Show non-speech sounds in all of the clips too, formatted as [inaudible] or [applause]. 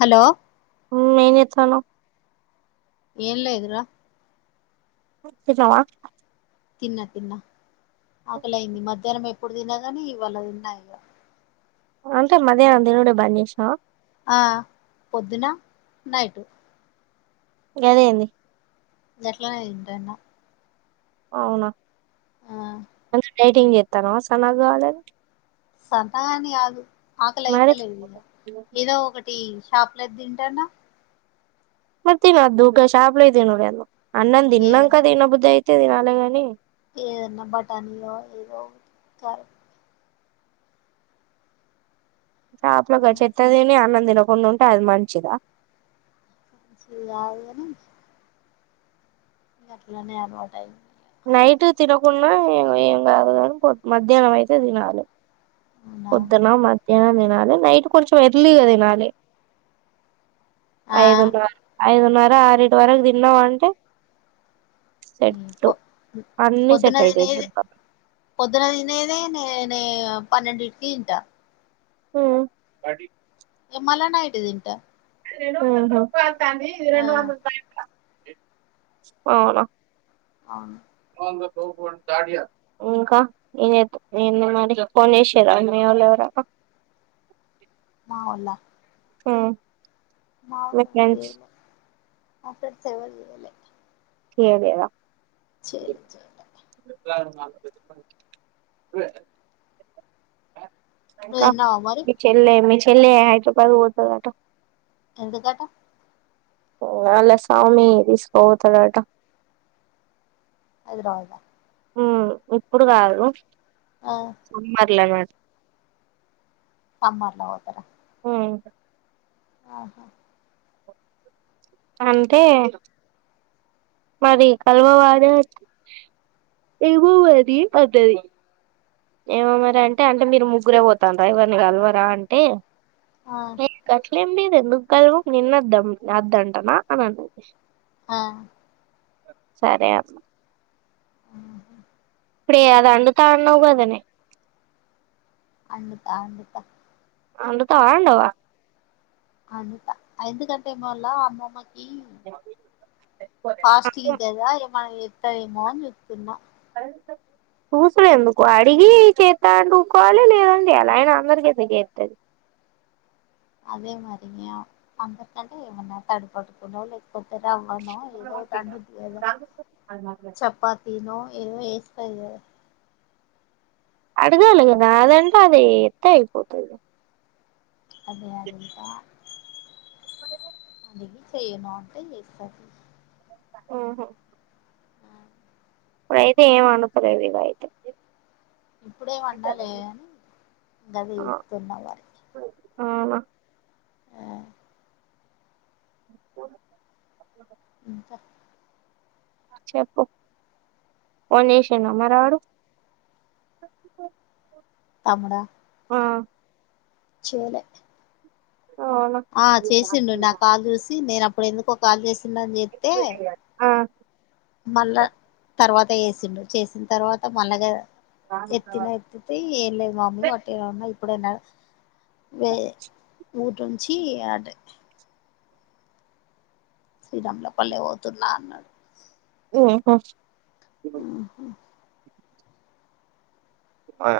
Hello ఊ ఏం జేత్తన్నావ్ ఎం లేదు రా తిన్నావా తిన్నా తిన్నా ఆకలయింది మధ్యాహ్నం ఎ ఇప్పుడు తినగనే ఇవాళ తిన్నా కదా అంటే మధ్యానం దినుడే బన్ జేశ్నవా ఆ పొద్దున నైటు గాదెంది గట్లనిటింతన అవునా అందర్ డైటింగ్ జేతన్నవా సన్నగ్ గావాలని సన్నగా అని కాదు ఆకలి మరి అయితలే ఏదో ఒకటి షాపలద్ దింటాన్న మరి తిన్నదు గా షాప్లో ఈ తినుడు ఏందుక్ అన్నం దిన్నంక ఏదన్నా తినబుదై త్తే ఆలేగని ఏదన్నా బటానీయో ఏదో ఒకటి కారం చాప్లా గ చెత్త తిని అన్నం తినకుండా ఉంటే అది మంచిదా ఇది గాదు గనీ గట్లనే అల్వాట్ అయ్యింది నైట్ తినకున్నా ఎమ్ ఏం గాదు గనీ పొద్ మధ్యాహ్నం అయితే తినాలి అవునా పొద్దున్నా మద్ ఏమన్న తినాలి నైట్ కొంచెం ఎర్లీ గా తినాలి ఆ ఐదున్నా ఐదున్నా న్నారా ఆరిటి వరకు తిన్నావంటే మ్మ్ సెట్టు పో అన్ని సెట్ అయితాయి పొద్దునదినీదే దెబ్బ పొద్దునదినీదే నే నే పన్నెడిటికీ తింటా ఊ ఇగ మళ్ల నైట్ తింటా అ హా ది ఇది ఆ రెండు వందల పైపలా అవునా అవును ఇంకా ఏంచేత్ ఏంది మరి ఫోన్ జేషిర్రా మీవోల్లు ఎవరన్నా అవులా మ్మ్ మావొళ్ళు ఎవరు చేయలే మా ఫ్రెండ్స్ ఎవర్ చేయ్ చేయలేవా చేలి చోటా నువ్వు ఇంకా తిన్నావా మరి మీ చెల్లి ఏమ్ చెస్ చెల్లే హైద్రాబాద్ పోతదటా ఎందుకటా వాలా స్వామీ తీసుకోపోతాడట అది రాదా మ్మ్ ఇప్పుడు గాదు ఆ సమ్మర్లరా సమ్మర్ల పోతరా మ్మ్ ఆహా అంటే మరి కలవరాదే ఏమో మరి అన్నది ఏమో మరి అంటే అంటే మీరు ముగ్ ముగ్రే పోతార్రా ఎవ్వరిని కల్వరా అంటే ఆ ఏ గట్లేమ్ లేద్ ఎందుకు కలవం నిన్నద్దం అందంటనా అని అన్నది. ఆ సరే అమ్మ ఆహ ఇప్పుడే అది అండుతానవ్వు కదనే అండుతా అండుతా. అండుతవా, అండవా. అండుతా ఎందుకంటే ఏమోళ అమ్మమ్మ ఫాప్స్టింగ్ కదా ఎమన్నా ఒత్తదేమో అన్ జుత్తున్నా. చూసుడు ఎందుకు అడిగి చేతాంటే ఊకోవాలే లేదంటే జెయ్యాలే అయినా అందరికి చేసి నీకు చేత్తది. అదే మరి ఆ అందరికంటే ఏమన్నా తడుపోటుకులో లేక్పో లే రవ్వనో ఏదోటి అండుద్ది కదా చపాతీనో ఏదో చేస్ స్తది కదా అడుగాలే కదా అదంటే అదే చేత్తే అయిపోతది. అదే అడుగుతా ఏ చెయను అంటే చేస్తా. ఓహో ఇప్పుడు అయితే ఏం అండుకోలేదు ఇగ అయితే. ఇప్పుడేం అండలేకాని గదే ఆ చేత్తున్న వానికి అవునా ఇంకా చెప్పు ఫోన్ చేసిండా మరి ఆడు తమ్ముడా ఆ చేయలే. అవునా ఆ చేసిండు నా కాలు చూసి నేను అప్పు డు ఎందుకో కాల్ చేసి ండని చెత్తే ఆ మళ్ళా తర్వాత చేసిండు చేసిన తర్వాత మళ్లగా ఎత్తిన ఎతిత్తే ఎంలేదు మమ్మి వాట్టిగనే ఉన్నది. ఎప్పుడైనా వే ఊర్నించి అటే [unintelligible] లోపల్నే పోతున్నా అన్నడు. [unintelligible] ఉ హుమ్ ఆ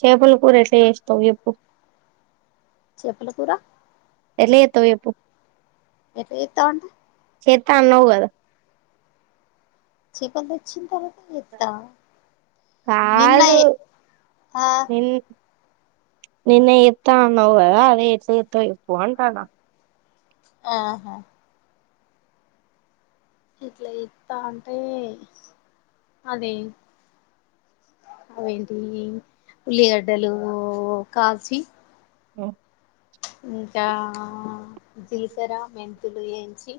చేపల కూర ఎట్ల చేస్తవు చెప్పు చెపల కూర ఎట్ల చెత్తవ్ ఎప్పు ఎట్లా చెత్త అంటె చేత్త అన్నవుగద చేపల్ తెచ్చిన్తర్వ కాదు నిన్న ఆ నిన్ నిన్న ఎత్త అన్నావ్ కదా అదే ఎట్ల చెత్తవ్ చెప్పు అంటన్నా ఆహా ఇట్లా ఇత్త అంటే అదే అవేంటియి ఉల్లిగడ్డలు కాల్చి ఒ ఇంకా జీలకర మెంతులు యేంచి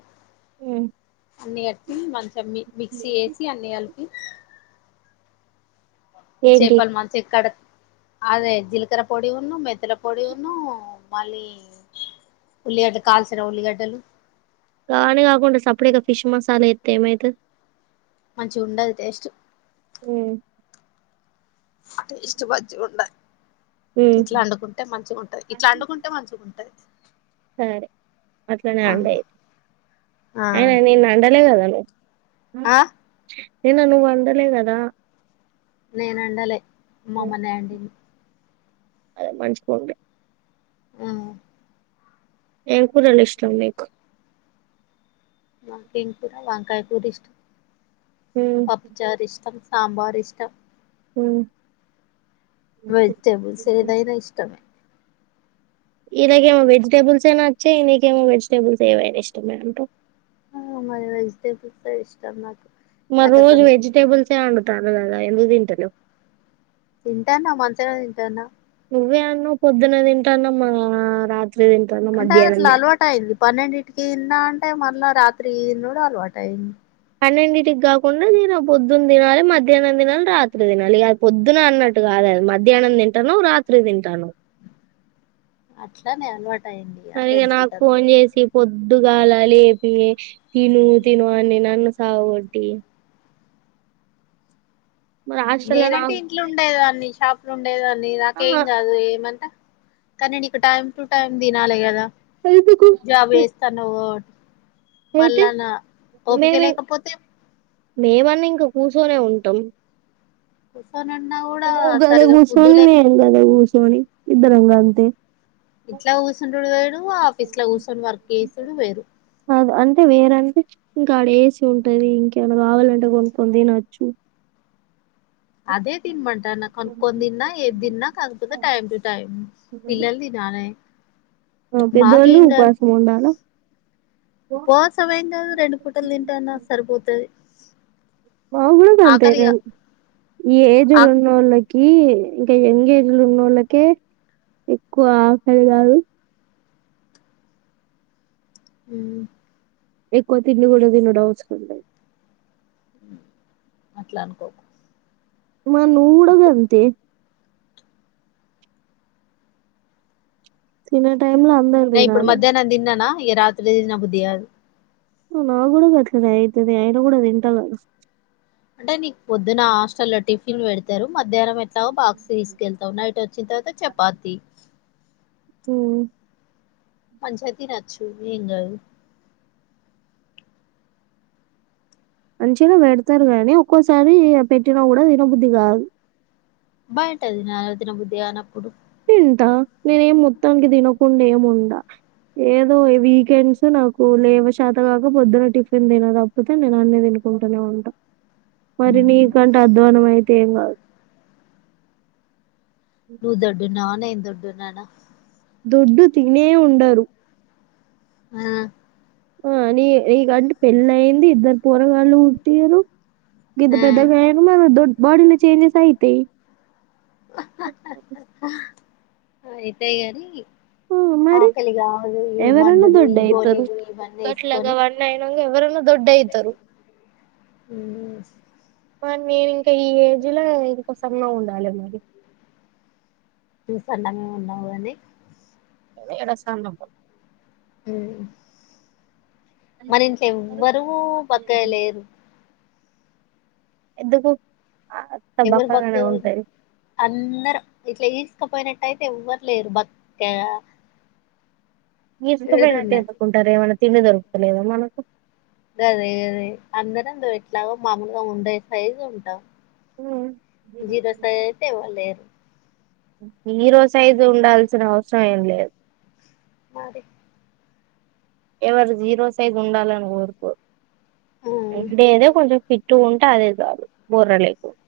అన్ని కట్టి మంచిగ మి మిక్సీ ఎసి అన్నికల్ ఇ ఏంటి చేపల్ మంచిక్కడ అదే జీలకర పొడి ఉన్న మె త్తుల పొడిఉన్ను మళ్ళీ ఉల్లిగడ్డ కల్సిన ఉల్లిగడ్డలు కానీ కాకుండా సపడేక ఫిష్ మసాలా ఎతే ఏమైతు మంచిగ్ ఉండది టేస్ట్ ఉమ్ టేస్ట్ మంచిగ్ ఉండాలి ఇట్లా అండుకుంటే మంచిగ్ ఉంటది ఇట్లా అండుకుంటే మంచిగ్ ఉంటది సరే అట్లనే ఆ అండేయ్ ఆ అయిన నేను అండలే కద ఆ నిన్న నువ్ అండలే కదా నెన్ అండలే మమ్మనే అండింది అదే మంచిపోండి ఆ ఏం కూర న్డ్ ఇష్టం మిక్ మాక్ ఎం కూర వంకాయ కూర ఇష్టం పప్పచార్ ఇష్టం సాంబార్ ఇష్టం హుమ్ వెజిటబుల్స్ ఏదైనా ఇష్టం ఇలాకమో వెజిటేబుల్స్ ఏనా వచ్చాయి నీకేమో వెజిటేబుల్స్ ఏవనా ఇష్టం మే అంటు హ్మ్ మరి వెజిటేబుల్సే ఇష్టం నాకు మరి నాకు రోజు అసలు వెజిటేబుల్సే వండుతారు కదా ఎందుకు తింట హలో తింటాన్నా మంచిగా నే తింటాన్నా నువ్వే అన్నవ్ పొద్దున తింటాన్న మా రా అంటే అదట్లా అలవాటు అయింది పన్నెండింటికిింద అంటే మన రాత్రి నుడులవాటైం పన్నింటింటికి కాకుండా దే పొద్దున్న తినాలి మధ్యాహ్నం తినాలి రాత్రి తినాలి ఇక పొద్దున అన్నట్టు కాదది మధ్యాహ్నం తింటాన్నావ్ రాత్రి తింటాన్నావ్ అట్లానేే అలవాట్ ఆ ఇగ నాకు ఫోన్ చేసి పొద్దుగాల లేపి తిను తిను అని నన్ను సావగొటి మరి హాస్టల్ల నేనంటే నాకు ఇంట్లో ఉండేదాన్ని షాప్ డే దాన్ని నాకేం ఆహా కాదు ఏమంట కన్నడి టైమ్ టు టైమ్ తినాలి కదా ఎందుకు జాబ్ చేస్తాన్నావు అయితే మళ్ళా నా ఓపిక మేమి లేకపోతే మేమన్నా ఇంక కూర్చొనే ఉంటాం మ్ గద గుసన్న గద [unintelligible] తోని ఇద్దరంగా అంతే ఇట్లా కూర్చుండుడు వేరు ఆఫీస్ లో కూసోని వర్క్ చేసుడు వేరు అద్ అంటే వేరంటే ఇంకా ఆడ ఏసి ఉంటది ఇంక ఏమన కావాలంటే కొనుక్కొని తినొచ్చు అదే తినమంటాన్న కొనుక్కొని తిన్నా ఏది తిన్నా కాకపోతే టైం టు టైం పిల్లలు తినాలే ఆ పెద్దొళ్ళు ఉపవాసం ఉండాలా ఉపవాసమేం కాదు రెండు పూటలు తింటాన్నా సరిపోతుది మాకు కూడా గంతే రెం ఆ ఏజ్లు ఉన్నోళ్ళకి ఈ ఇంకా యంగ్ ఏజ్ లున్నోళ్ళకే ఎక్కువ ఆకలి కాదు మ్ ఎక్కువ తిండి కూడా తినుడవసరం లేదు అట్లా అనుకోకు మ నువ్ గూడా గంతే తిన టైం లో అందరు నే ఇప్పుడు తినాలె మధ్యాహ్నం తిన్నానా ఇగ రాత్రి దిన బుద్ది గాదు నా గుడా గట్లనే ఐతది ఆయిన కూడా తింట గదా అంటే నీకు పొద్దున్న హాస్టల్లో టిఫినులు పెడతారు మధ్యాహ్నం తావ్ బాక్స్ తీసుకెళ్తావు. నైట్ వచ్చిన తర్వాత చపాతి హ్మ్ పంచాయతి రాచ్చు ఏం కాదు. మంచిగా పెడతారు కాగానీ, ఒక్కోసారి పెట్టిన కూడా తినబుద్ధి కాదు. బయట తినాలి. తిన బుద్ధి గానప్పుడు అంత నేనే ఏం మొత్తానికి తినకుండా ఏము ఉండ ఏదో వీకెండ్స్ నాకు లేవ శాతకాక పొద్దున టిఫిన్ తిన తప్పితే నేను అన్ని తినుకుంటూనే ఉంటా మరి నీకంటే అధ్వానం అయితే ఏం కాదు. నువ్వు దొడ్డు న్నావా నేన్ దొడ్డునానా దొడ్డు తినే ఉండరు. ఆ ఆ నీ నీకంటే పెళ్ళి అయింది. ఇద్దరు పోరగాళ్ళు పుట్టిరు. గింత ఆ పెద్దగా అయినవ్ మరి దొడ్డు, బాడీలో చేంజెస్ అయితేయ్ అహ్ అహ్ ఆ అయితేయ్ గాని ఆ మరి ఆకలి కాదు. ఈ ఎవరన్నా మందులు ఈ దొడ్డయితరు. గోలీలు ఇవన్నీ గట్ల వేసుకొని గవన్నీ అయినంక ఎవరన్నా దొడ్డయితరు. మరి నేను ఇంకా ఈ ఏజ్ లో ఇంకో సన్నగా ఉండాలి. మరి నువ్వు సన్నగానే ఉన్నావు. గాని [unintelligible] హ్మ్ మన ఇంట్లో ఎవ్వరు బక్కగా లేరు. ఎందుకు అంత ఎవరు బక్కగానే బక్కగా ఉంటది అందరు ఇట్లా చే బక్కపోయినట్టయితే ఎవ్వరు లేరు బక్కగా మీ [unintelligible] ఎవరు ఉన్నారు ఏమన్నా తిన్నదారుగుతలేదా మనకు గదే అదే అందరం ఎట్లాగో మామూలుగా ఉండే సైజు ఉంటాం. ఉమ్. జీరో సైజ్ అయితే ఎవ్వరు లేరు. హీరో సైజు ఉండాల్సిన అవసరం ఏం లేదు మరిే ఎవరు జీరో సైజ్ ఉండాలని కోరుకోరు ఆ ఎండేదే ఏదో కొంచెం ఫిట్ టూ ఉంటే అదే చాలు. బొర్ర లేకుండా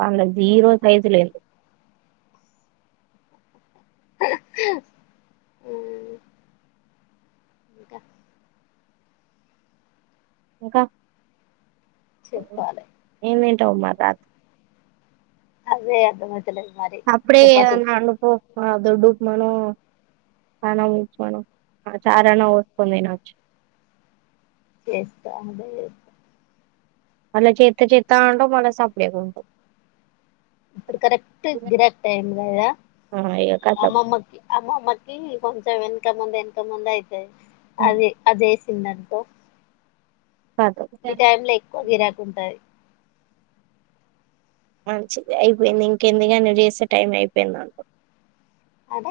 వాళ్ళ అదే జీరో సైజు లేకుండా అ ఇంకా ఇంకా చెప్పాలే. ఇంతవ్ మా తాత అదే అదే అప్పుడే ఏదన్న ఆలు పో ఆ దొడ్డు ఉప్మానో సన్నం ఉప్మానో చారన్న పోస్కొని తినచ్చు. చేస్తా అదే చేస్త మళ్ళ చేత్త చేత్త అంటవ్ మళ్ళ సపడేకుంటవ్ ఇప్పుడు కరెక్ట్ గిరాక్ టైం కదా ఆ ఇగ కతం అమ్మమ్మకి అమ్మమ్మకి కొంచం వెన్ ఎనక మొంద్ ఎనక ముంద్ అయి అదే అదే [unintelligible] కతం ఈ టైమ్లో ఎక్కో గిరాక్ ఉంటది మంచిది అయిపోయింది ఇంకెందిగా ను చేసే టైం అయిపోయింది నాకు అంటే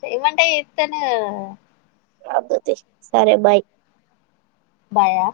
చెయిమంటే తను సరే బాయ్ బాయా